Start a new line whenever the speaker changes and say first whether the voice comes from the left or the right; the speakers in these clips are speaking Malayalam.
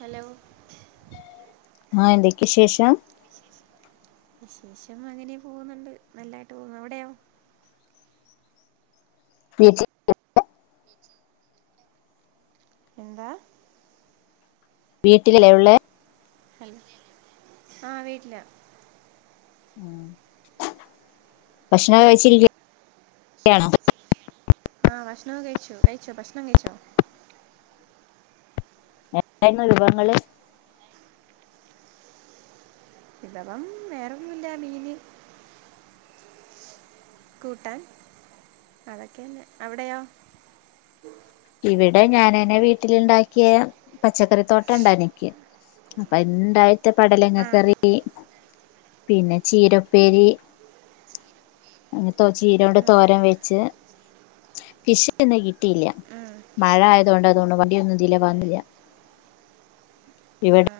right: ഹലോ
left: ആ എന്തൊക്ക് വിശേഷം
right: വിശേഷം വിശേശം അങ്ങനെ പോകുന്നുണ്ട് നല്ലായിട്ട് പോകുന്നു അവിടെയോ?
left: നെജി
right: നെജി [unintelligible] എന്താ
left: വീട്ടിലല്ലേയുള്ളെ
right: ഹലോ ആ വീട്ടില
left: മം ഭക്ഷണം കഴിച്ചിരിക്കു യാണോ?
right: ആ ഭക്ഷണവും കഴിച്ചു കഴിച്ചോ ഭക്ഷ്ണം കഴിച്ചോ
left: എന്തായിരുന്നു വിഭവങ്ങള്
right: വിഭവം വേറൊന്നുമില്ല മീന് കൂട്ടാൻ അതൊക്കെന്നെ അവിടെയോ?
left: ഇവിടെ ഞാനെന്നെ വീട്ടിലുണ്ടാക്കിയ പച്ചക്കറിത്തോട്ടം ഇണ്ട എനിക്ക് അപ്പൊ അതിലിണ്ടായിട്ട
right: ആ
left: പടലങ്ങക്കറി പിന്നെ ചീരപ്പേരി അങ്ങന ചീര കൊണ്ട്
right: ആ
left: തോരൻ വെച്ച് ഫിഷ് ഇന്ന് കിട്ടിയില്ല മഴ ആയതുകൊണ്ട് അതുകൊണ്ട് വണ്ടിയൊന്നും ഇതിലെ വന്നില്ല ഇവിടെ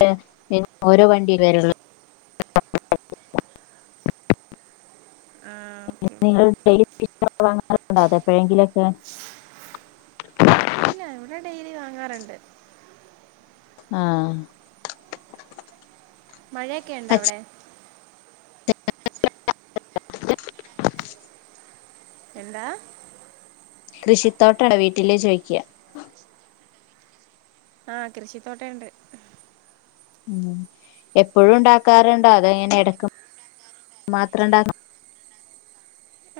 left: ടേ ഓരോ വണ്ടി വരള്ളൂ
right: ആഹ്
left: [unintelligible] എപ്പോഴെങ്കിലൊക്കെ
right: ഇല്ല ഇവിടെ ഡെയിലി വാങ്ങാറുണ്ട്
left: ആഹ്
right: മഴയൊക്കെയൊണ്ട
left: പച്ച
right: അവിടെ എന്താ
left: കൃഷിത്തോട്ടണ്ടോ വീട്ടിലേ ചോദിക്കുവാ
right: ആ കൃഷിത്തോട്ടേ ഉണ്ട്
left: മം എപ്പോഴും ഉണ്ടാക്കാറുണ്ടോ അതോയിങ്ങനെ ഇടക്ക് മാത്രം ഉണ്ടാക്ക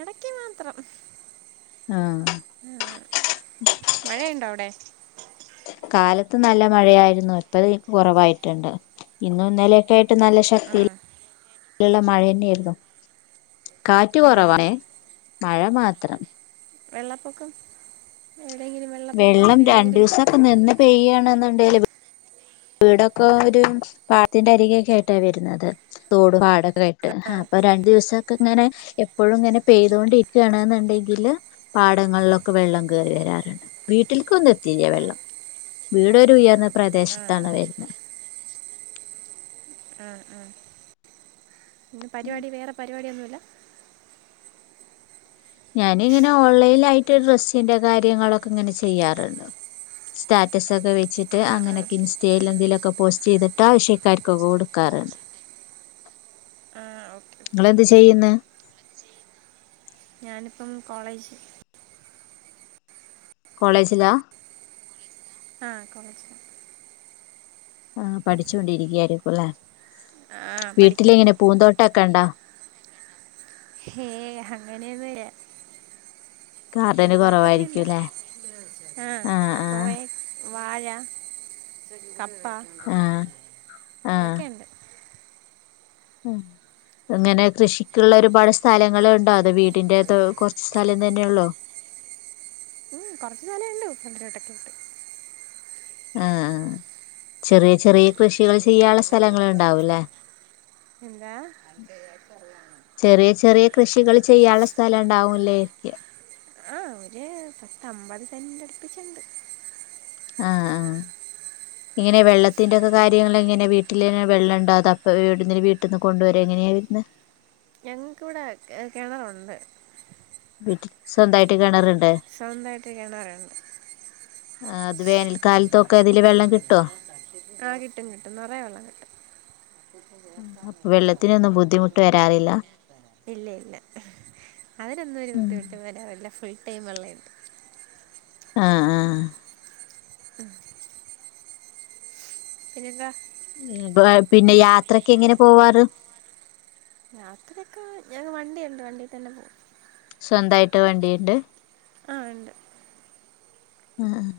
right: ഇടയ്ക്ക് മാത്രം
left: ആഹ്
right: ആഹ് മഴയുണ്ടോ അവിടെ
left: കാലത്ത് നല്ല മഴയായിരുന്നു ഇപ്പോ ദേ കുറവായിട്ടുണ്ട് ഇന്നു ഇന്നലെയൊക്കെ ആയിട്ട് നല്ല
right: ആ
left: ശക്തി ഉള്ള മഴ തന്നെയരുന്നു കാറ്റ്
right: ആ
left: കുറവാണെ മഴ മാത്രം
right: വെള്ളപ്പൊക്കം എവിടെയെങ്കിലും വെള്ളപ്പൊക്കം അങ്ങനെ എന്തെങ്കിലും
left: പ്പോ നിന്ന് പെയ്യണെന്നുണ്ടെല് വീടൊക്കെ ഒരു പാടത്തിന്റെ അരികേയൊക്കെ ആയിട്ടാ വരുന്നത് തോട് പാട ട്ട്
right: ആ
left: അപ്പൊ രണ്ടു ദിവസൊക്കെ ഇങ്ങനെ എപ്പോഴും ഇങ്ങനെ പെയ്തൊണ്ടിരിക്കുകയാണെന്നുണ്ടെങ്കില് പാടങ്ങളിലൊക്കെ വെള്ളം കേയറി വരാറുണ്ട് വീട്ടിലേക്ക് ഒന്നു എത്തില്ല വെള്ളം വീടൊരു ഉയർന്ന
right: ആ
left: പ്രദേശത്താണ് വരുന്നെ
right: ഉം ഉം ഇന്ന് പരിപാടി വേറെ പരിപാടിയൊന്നുവില്ല
left: ഞാനിങ്ങനെ ഓൺലൈലായിട്ട് ഡ്രസ്സിന്റെ കാര്യങ്ങളൊക്കെ ഇങ്ങനെ ചെയ്യാറുണ്ട് സ്റ്റാറ്റസ് ഒക്കെ വെച്ചിട്ട്
right: ആ ആ
left: അങ്ങനെയൊക്കെ ഇൻസ് റ്റയിലെങ്കിലുവൊക്കെ പോസ്റ്റ് ചെയ്തിട്ട് ആവശ്യക്കാർക്കൊക്കെ കൊടുക്കാറുണ്ട്
right: ആഹ് ഓക്കെ ഓക്കെ
left: നിങ്ങളെന്ത് ചെയ്യുന്ന
right: ഞാനിപ്പം കോളേജ്
left: കോളേജില
right: ആഹ് കോളേജിലാ
left: ആഹ് പഠിച്ചൊണ്ടിരിക്കയായിരിക്കുല്ലെ
right: ആ പഠിക്കുക
left: വീട്ടിലിങ്ങനെ പൂന്തോട്ടൊക്കെ ഉണ്ടോ
right: ഹേയ് അങ്ങനൊന്നുവില്ല
left: ഗാർഡന്
right: പന്തോട്ടൊന്നുവില്ല
left: കുറവായിരിക്കുംല്ലേ
right: ആഹ്
left: ആ ആ
right: കൊറേ വാഴ കപ്പ
left: ആ ആ
right: ഇതൊക്കെയുണ്ട്
left: അങ്ങനെ കൃഷിക്കുള്ള ഒരുപാട് സ്ഥലങ്ങള് ണ്ടോ അതൊ വീടിന്റെ കുറച്ച് സ്ഥലം തന്നെ ഉള്ളോ
right: ഉം കുറച്ച് സ്ഥലെ ഉള്ളൂ ഫ്രണ്ടിൽ ഒക്കെ ആയിട്ട്
left: ആഹ് ചെറിയ ചെറിയ കൃഷികൾ ചെയ്യാനുള്ള സ്ഥലങ്ങൾ ഉണ്ടാവൂല്ലേ
right: എന്താ
left: ചെറിയ ചെറിയ കൃഷികൾ ചെയ്യാള്ള സ്ഥലവുണ്ടാവുല്ലേ
right: ആഹ് ഒരു പത്ത് അമ്പത് സെന്റ് അടുപ്പിച്ചിണ്ട്
left: ആഹ് ആഹ് എങ്ങനെ വെള്ളത്തിന്റെ ഒക്കെ കാര്യങ്ങൾ എങ്ങനെ വീട്ടിൽ തന്നെ വെള്ളം ഉണ്ടാ അതോ അപ്പ എവിടുന്ന വീട്ടിൽ നിന്ന് കൊണ്ടുവര എങ്ങനെയായിരുന്നു
right: ഞങ്ങൾക്കിവിടെ കിണറുണ്ട്
left: വീട്ടി സ്വന്തായിട്ട് കിണറുണ്ട്
right: സ്വന്തമായിട്ട് കിണറുണ്ട്
left: ആഹ് അത് വേനൽക്കാലത്തൊക്കെ അതില് വെള്ളം കിട്ടോ
right: ആഹ് കിട്ടും കിട്ടും നിറയ വെള്ളം കിട്ടും [inaudible]
left: അപ്പൊ വെള്ളത്തിനൊന്നും ബുദ്ധിമുട്ട് വരാറില്ല
right: ഇല്ല ഇല്ല അയിനൊന്നും ഒരു ബുദ്ധിമുട്ട് വരാറില്ല ഫുൾ ടൈം വെള്ളണ്ട്
left: ആഹ് ആഹ്
right: പിന്നെന്താ
left: പിന്നെ യാത്രക്കെ എങ്ങനെ പോവാറ്
right: യാത്രയൊക്കെ ഞങ്ങ വണ്ടിയുണ്ട് വണ്ടി തന്നെ പോവും
left: സ്വന്തായിട്ട് വണ്ടിണ്ട്
right: ആഹ് ഉണ്ട്
left: ആഹ്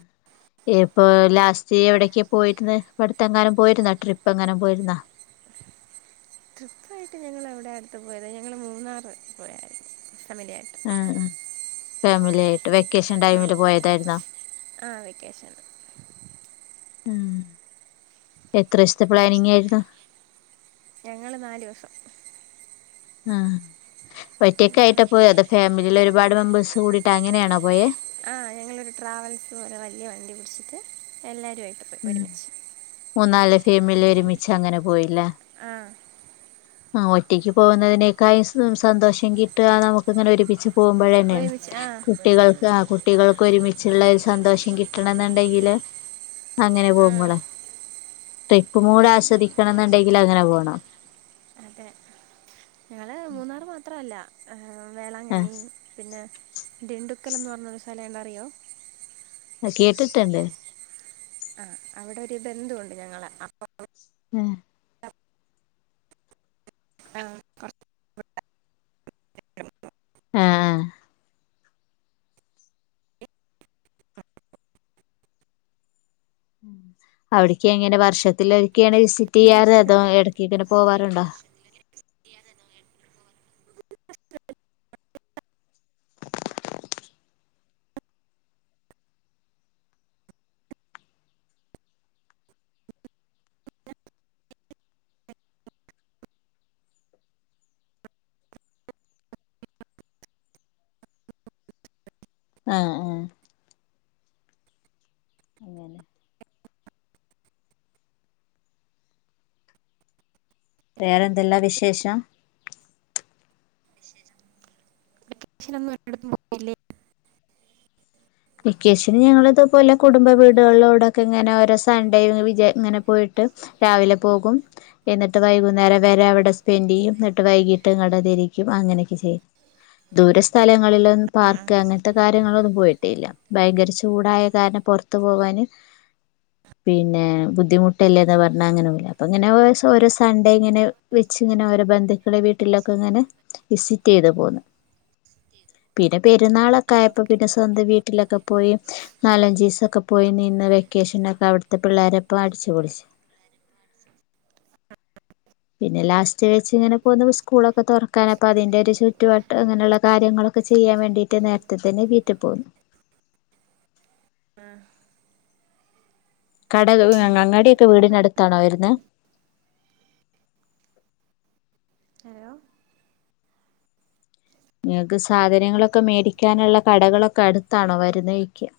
left: ഇപ്പൊ ലാസ്റ്റ് എവിടക്കാ പോയിരന്ന ഇപ്പടുത്തെങ്ങാനും പോയിരുന്നോ ട്രിപ്പ് എങ്ങനും പോയിരുന്നോ
right: ട്രിപ്പായിട്ട് ഞങ്ങളവിടെ അടുത്ത് പോയത് ഞങ്ങൾ മൂന്നാർ പോയായിരുന്നു ഫാമിലിയായിട്ട്
left: ആ ആ ഫാമിലി ആയിട്ട് വെക്കേഷൻ
right: ആ
left: ടൈമില് പോയതായിര്ന്നോ
right: ആ വെക്കേഷൻ
left: ആഹ് എത്രേസത്തെപ്ലാനിങ് ആയ്ര്ന്നു
right: ഞങ്ങള് നാലൂസം
left: ആ
right: ഉം.
left: ഒറ്റക്ക്‌ആയിട്ടപോയെ അതൊ ഫാമിലിലെഒരുപാട് മെമ്പേഴ്സ് കൂടിട്ട് അങ്ങനെയാണോ പോയേ
right: ആ ഞങ്ങളൊരു ട്രാവൽസ്പോലെ വല്യവണ്ടി വിളിച്ചിട്ട് എല്ലാരുംആയിട്ട്
left: ഉം മൂന്നാല്ഫാമിലിഒരുമിച്ചഅങ്ങനെ പോയില്ലെ
right: ആഹ്
left: ആഒറ്റക്ക്പോവുന്നതിനേക്കായും സന്തോഷംകിട്ടാ നമുക്ക് ഇങ്ങനെ ഒരുമിച്ച് പോമ്പഴെന്നെണ്
right: ഒരുമിച്ച് ആ
left: കുട്ടികൾക്ക് ആ കുട്ടികൾക്ക് ഒരുമി ച്ച്ള്ള ഒരു സന്തോഷം കിട്ടണംന്ണ്ടെങ്കില് അങ്ങനെ
right: ആ
left: പോമ്പള് ട്രിപ്പ് മൂട്
right: ഉം.
left: ആസ്വദിക്കണംന്നുണ്ടെങ്കില് അങ്ങനെ പോണം
right: അതെ ഞങ്ങള് മൂന്നാറ് മാത്രല്ലാ ഹ് വേളാങ്കണ്ണി
left: ആഹ്
right: പിന്നെ ദിണ്ടുക്കൽ എന്ന്പറഞൊരു സലേണ്ട്നറിയോ
left: അ കേട്ടിട്ട്ണ്ട്
right: ആ അവിടെര് ബന്ധുണ്ട്ഞങ്ങളെ അപ്പ [unintelligible] ആഹ് കൊർ
left: ആഹ് അവിട്ക്ക്ങ്ങനെ വർഷത്തി ലൊരിക്കെണ്
right: പിന്നെ എന്താ
left: വിസിറ്റ്യ്യാറ് അതോ
right: പരിപാടി
left: എടക്ക്ങ്ങനെ പോവാറുണ്ടോ ആഹ് ആ അങ്ങനെ വേറെന്തെല്ലാ വിശേഷം
right: വെക്കേഷൻ ഒന്നും ഒരിടത്തും പോയില്ലേ
left: വെക്കേഷന് ഞങ്ങള്ത്പോലെ കുടുംബവീടുകളിലോടൊക്കെ ഇങ്ങനെ ഓരോസൺഡേവിജഇങ്ങന പോയിട്ട് രാവിലെ പോകും എന്നിട്ട് വൈകുന്നേരം വരെ അവിടെ സ്പെൻഡ്യ്യുംന്നിട്ട് വൈകീട്ട് ഇങ്ങടെ തിരിക്കും അങ്ങനെയൊക്കെ ചെയ്യ ദൂരെസ്ഥലങ്ങളില് പാർക്ക് അങ്ങൻത്തെ കാര്യങ്ങളൊന്നും പോയി ട്ടില്ല ഭയങ്കരചൂടായകാരണം പൊർത്ത് പോവാന് പിന്നെ ബുദ്ധിമുട്ടല്ലേന്ന്പറഞ്ഞാ ങ്ങനവുല്ല അപ്പൊങ്ങനെ ഓരോ സൺഡേ ഇങ്ങനെ വെച്ച് ങ്ങനെ ഓരോ ബന്ധുക്കളെ വീട്ടിലൊക്കെങ്ങനെ. വിസിറ്റ്യ്ത് പോന്ന് പിന്നെപെരുന്നാളൊക്കെ ആയപ്പോ പിന്നെ സ്വന്തം വീട്ടിലൊക്കെ പോയി നാലഞ്ചീസൊക്കെ പോയിനിന്ന് വെക്കേഷനൊക്കെ അവിടുത്തെ പിള്ളേരെപ്പ അടിച്ച് പൊളിച്ച്
right: [unintelligible]
left: പിന്നെ ലാസ്റ്റ് വെച്ച്ങ്ങനെ പോനു സ്കൂളൊക്കെ തുറക്കാനഅപ്പ അതിന്റോര്ചുറ്റുവ അങ്ങനെയുള് കാര്യങ്ങളൊക്കെ ചെയ്യാൻവേണ്ടിട്ട്നേരത്തെ തന്നെ വീട്ടിൽ പോന്നു
right: ആഹ്
left: കട [unintelligible]
right: ഉം,
left: അങ്ങാടിയൊക്കെ
right: വേറെന്താ?
left: വീടിനടുത്താണോ വരുന്നേ
right: അലോ
left: നിങ്ങക്ക് സാധനങ്ങളൊക്കെ മേടിക്യാ നുള്ള കടകളൊക്കെ അടുത്താണോ
right: ഹലോ
left: വരുന്നേയ്ക്ക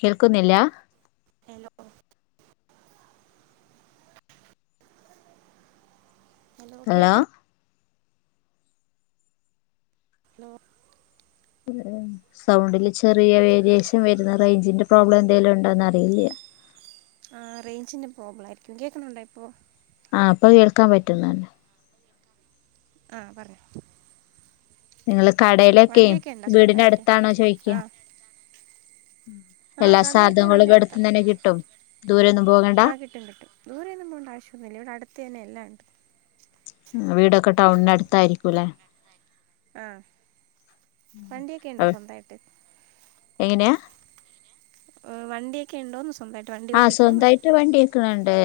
left: കേൾക്കുന്നില്ലാ
right: ഹലോ [unintelligible] ഹലോ കേക്ക് അലോ [unintelligible]
left: [unintelligible] സൗണ്ടില് ചെറിയ വേരിയേഷൻ വെരുന്ന്റേഞ്ചിന്റെ പ്രോബ്ലംന്തെലുംഉണ്ടോന്ന് അറിയില്ല്യ
right: ആ റേഞ്ചിൻ്റെ പ്രോബ്ലായിരിക്കും കേൾകുന്നുണ്ടോ ഇപ്പോ
left: ആ ഇപ്പൊകേൾക്കാൻപറ്റുന്ന
right: ആഹ് പറഞൊ
left: നിങ്ങള് കടേലൊക്കിം
right: വണ്ടിയൊക്കെ ഉണ്ടോ
left: വീടിന്റെ
right: സ്വന്തമായിട്ട്
left: അടുത്താണോ ചോയ്ക്യ
right: ആ ആ
left: എല്ലാ
right: കടയൊക്കെ
left: സാതോങ്ങളും എട്ത്ത്
right: വീടിനടുത്താണ്
left: നന്നേ കിട്ടുംദൂരൊന്നുംപോകണ്ട
right: ആ കിട്ടും കിട്ടും ദൂരൊന്നും പോണ്ട ആവശ്യന്നൂല്ല ഇവിടെ അടുത്ത് തന്നെ എല്ലാംണ്ട്.
left: വീടൊക്കെ ടൗണിന് അടുത്തായിരിക്കുംല്ലേ?
right: ആ വണ്ടിയൊക്കെ ഉണ്ടോ
left: അത്
right: സ്വന്തമായിട്ട്
left: എങ്ങനെയാ?
right: ഓ വണ്ടിയൊക്കെണ്ടോന്ന് സ്വന്തായിട്ട്?
left: ആഹ സ്വന്തായിട്ട് വണ്ടി ഒക്കെ ഇണ്ട്.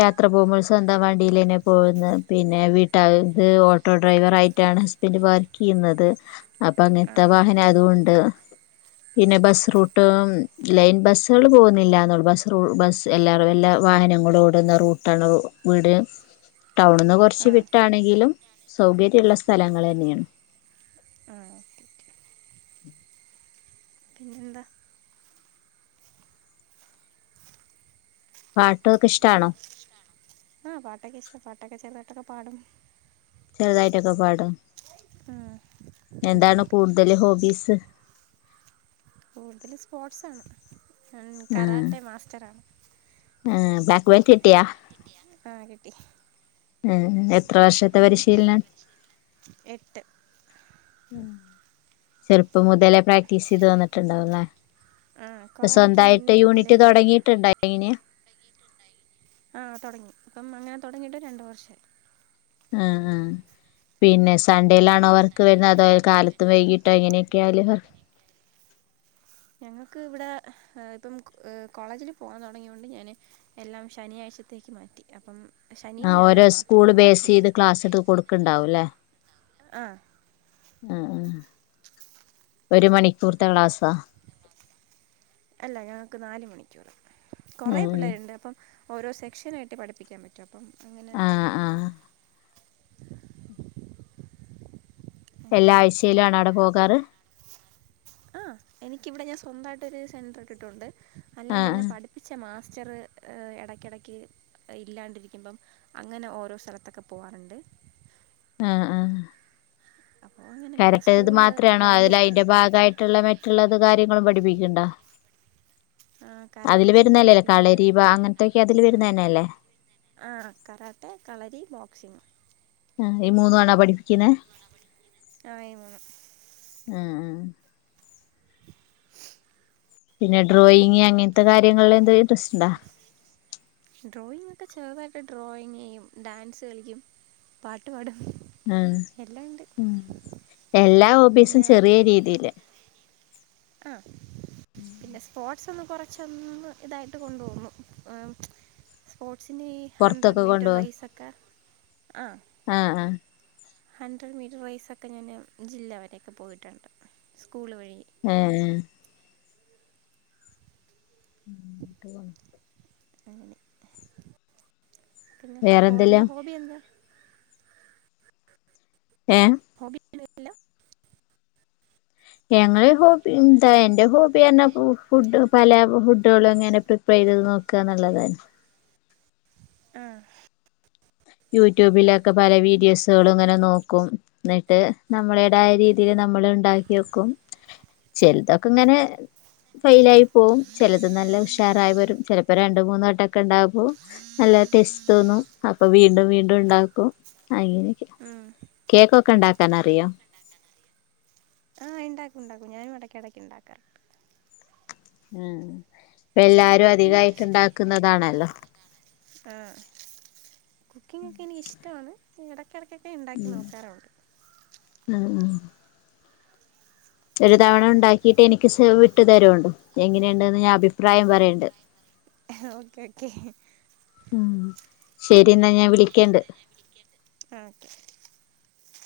left: യാത്ര പോകുമ്പോൾ സ്വന്തം വണ്ടിലെന്നെ പോവുന്നേ പിന്നെ വീട്ടാര്ടെ ഓട്ടോ ഡ്രൈവർ ആയിട്ടാണ് ഹസ് ബന്റ് വർക്കെയ്യുന്നത് അപ്പൊ
right: ആ
left: അങ്ങനത്തെ വാഹനം അയതൊണ്ട്. പിന്നെ ബസ്റൂട്ടും ലൈൻ ബസ്സള് പോവുന്നില്ലാന്നൊള്ളു ബസ് റൂ എല്ലാരും എല്ലാ വാഹനങ്ങളും ഓടുന്ന റൂട്ടാണ്‌ വീട് ടൗണിന്ന് കൊറച്ച്
right: ആ
left: വിട്ടാണെങ്കിലും സൗകര്യള്ള സ്ഥലങ്ങളെന്നെണ്.
right: ആ ഓക്കെ ഓക്കെ, പിന്നെന്താ?
left: പാട്ടൊക്കെ ഇഷ്ടാണോ?
right: ആ പാട്ടൊക്ക ഇഷ്ടാ പാട്ടൊക്കെ ചെറുതായിട്ടാക്കെ പാടും.
left: ചെറുതായിട്ടൊക്കെ പാടും.
right: ആഹ.
left: എന്താണ് കൂടുതൽ ഹോബീസ്?
right: കൂടുതൽ സ്പോർട്സാണ്
left: ആ
right: കരാട്ടെ മാസ്റ്ററാണ്.
left: ആ ബ്ലാക്ക് ബെൽറ്റ് കിട്ടിയാ?
right: ആ കിട്ടി.
left: ഉം എത്ര വർഷത്തെ
right: ഇപ്പം
left: പരിശീലനാ?
right: എട്ട്
left: ഉം ചെറുപ്പം മുതലേ പ്രാക്ടീസ് ചെയ്ത് വന്നിട്ടുണ്ടാവുംല്ലേ?
right: ആ
left: പ്പൊ
right: കൊറോണയ്ക്ക്
left: സ്വന്തായിട്ട് യൂണിറ്റ് തൊടങ്ങിയിട്ടുണ്ടായിന്?
right: തുടങ്ങീട്ടുണ്ടായിന്. ആഹ തൊടങ്ങി ഇപ്പം അങ്ങനെ തൊടങ്ങിട്ട് രണ്ടു വർഷായി.
left: ആ ആ... പിന്നെ സൺഡേലാണോ വർക്ക് വരുന്നേ അതോ കാലത്തും വൈകിട്ടോ എങ്ങനെയൊക്കെയാല് വർ
right: ഞങ്ങക്ക് ഇവിടെ ഇപ്പം കോളേജിൽ പോകാൻ തൊടങ്ങിയൊണ്ട് ഞാൻ. എല്ലാം ശനിയാഴ്ചത്തേക്ക് മാറ്റി അപ്പം ശനിയും
left: ആഹ്
right: ഞായറും മാത്രം വൈകിട്ട്.
left: ക്ക്ണ്ടാവുംല്ലേ?
right: ആഹ.
left: ആ ആ, ഒരു മണിക്കൂർത്തെ ക്ലാസ്സാ?
right: അല്ല ഞങ്ങക്ക് നാല് മണിക്കൂറ് കൊറെ
left: ഉം
right: പിള്ളേരുണ്ട് അപ്പം. ഓരോ സെക്ഷനായിട്ട് പഠിപ്പിക്കാൻ പറ്റും അപ്പം അങ്ങനെ.
left: ആഹ് ആഹ് എല്ലാ
right: അങ്ങനെയാ
left: ആഴ്ച്ചയിലാണോ അവിടെ പോകാറ്?
right: ആ എനിക്കിവിടെ ഞാൻ സ്വന്തായിട്ടൊരു സെന്റർ ഇട്ടിട്ടുണ്ട് അല്ലാണ്ടെന്നെ
left: ആഹ്
right: പഠി- പ്പിച്ച മാസ്റ്ററ് എടയ്ക്കിടയ്ക്ക്. ഇല്ലാണ്ടിരിക്കുമ്പം അങ്ങനെ ഓരോ സ്ഥലത്തൊക്കെ പോവാറ്ണ്ട്.
left: ആഹ ആഹ.
right: അപ്പോൾ അങ്ങനെ പിന്നെ
left: കരട്ടെത്
right: സ്കൂളിൽ
left: മാത്രാണോ
right: രണ്ട്
left: അതിൽ
right: സ്കൂൾ
left: അതിന്റെ ഭാഗായിട്ടുള്ള മറ്റുള്ളത് കാര്യങ്ങളും പഠിപ്പിക്ക്ണ്ടോ? അതില്
right: കരാട്ടെ ഉണ്ട്
left: വരുന്നല്ലേ അല്ലേ
right: പിന്നെ
left: കളരീപ അങ്ങനത്തൊക്കെ അതില് വരുന്ന തന്നെ അല്ലേ?
right: ആ കറാട്ടെ കളരി ബോക്സിങ്.
left: ആ ഈ മൂന്നുവാണോ പഠിപ്പിക്കുന്നെ?
right: ആ ഈ മൂന്നും.
left: മ്മ് മ്മ്. പിന്നെ ഡ്രോയിങ് അങ്ങനത്തെ കാര്യങ്ങളിലെന്തേലും ഇൻട്രസ്റ്റ് ഇണ്ടാ?
right: ഡ്രോയിങ് ഒക്കെ ചെറുതായിട്ടെ ഡ്രോയിങ്ങെയ്യും ഡാൻസ് കളിക്കും പാട്ട് പാടും.
left: ഉം
right: എല്ലാം ഉണ്ട്
left: ഉം എല്ലാ ഹോബീസും
right: പിന്നെ
left: ചെറിയ രീതിയില്.
right: ആ. പിന്നെ സ്പോർട്സ് ഒന്ന് കൊറച്ചൊന്ന് ഇതായിട്ട് കൊണ്ടോ വുന്നു ഏ. സ്പോർട്സിനീ...
left: പൊറത്തൊക്കെ കൊണ്ടോവോ
right: ആ
left: ആഹ ഹ.
right: ഹൺഡ്രഡ് മീറ്റർ റയ്സൊക്കെ ഞാൻ ജില്ല വരെയൊക്കെ പോയിട്ടുണ്ട് സ്കൂള് വഴി.
left: ആഹ് ട്ട് പോണം
right: അങ്ങനെ [unintelligible]
left: വേറെന്തെല്ലാം
right: ഹോബി എന്താ
left: ഏഹ്
right: ഹോബി ഒന്നും ഇല്ല
left: ഞങ്ങളെ ഹോബി എന്തേ എന്റെ ഹോബി പറഞ്ഞ ഫുഡ്ഡ് പല ഫുഡ്ഡ്കള്ങ്ങന പ്രി പെരേ നോക്കാ എന്നുള്ളതാ
right: ആഹ്
left: യൂട്യൂബിലൊക്ക പല വീഡിയോസുകള് ഇങ്ങനെ നോക്കും എന്നിട്ട് നമ്മളേതായ രീതിയില് നമ്മള് ഇണ്ടാക്കി വെക്കും ചെൽതൊക്കെ ഇങ്ങനെ ഫെയിലായി പോവും ചെലത് നല്ല ഉഷാറായി വരും ചെലപ്പൊ രണ്ട് മൂന്നെട്ടൊക്കെ ഇണ്ടാവും നല്ല ടെസ്റ്റോന്നും അപ്പൊ വീണ്ടും വീണ്ടും ഇണ്ടാക്കും അങ്ങനെയെക്കെ
right: ഉം.
left: കേക്കോക്കെ ഇണ്ടാക്കാനറിയൊ
right: ആഹ് ഇണ്ടാക്കും ഉണ്ടാക്കും ഞാ എടക്കെടക്ക് ഇണ്ടാക്കാറ്ണ്ട്
left: ഉം
right: എനിക്ക്
left: ഇപ്പെല്ലാരും
right: കുക്കിങ്ങൊക്കെ
left: അധികായിട്ട് ഇണ്ടാക്ക്ന്നതാണല്ലൊ
right: ആഹ് കുക്കിങ്ങൊക്കെ എനിക്കിഷ്ടാണ് എടക്കെടക്കൊക്കെ ഇണ്ടാക്കി നോക്കാറുണ്ട്
left: ഉം ഉം ഒരു തവണ ഇണ്ടാക്കീട്ട് എനിക്ക് [unintelligible] തരോണ്ടു എങ്ങനെണ്ട്ന്ന് ഞാൻ അഭിപ്രായം പറയ്ണ്ട്
right: ഓക്കെ ഓക്കെ
left: ഉം ശരിന്നാ ഞാൻ വിളിക്കെണ്ട്
right: ആഹ് ഓക്കെ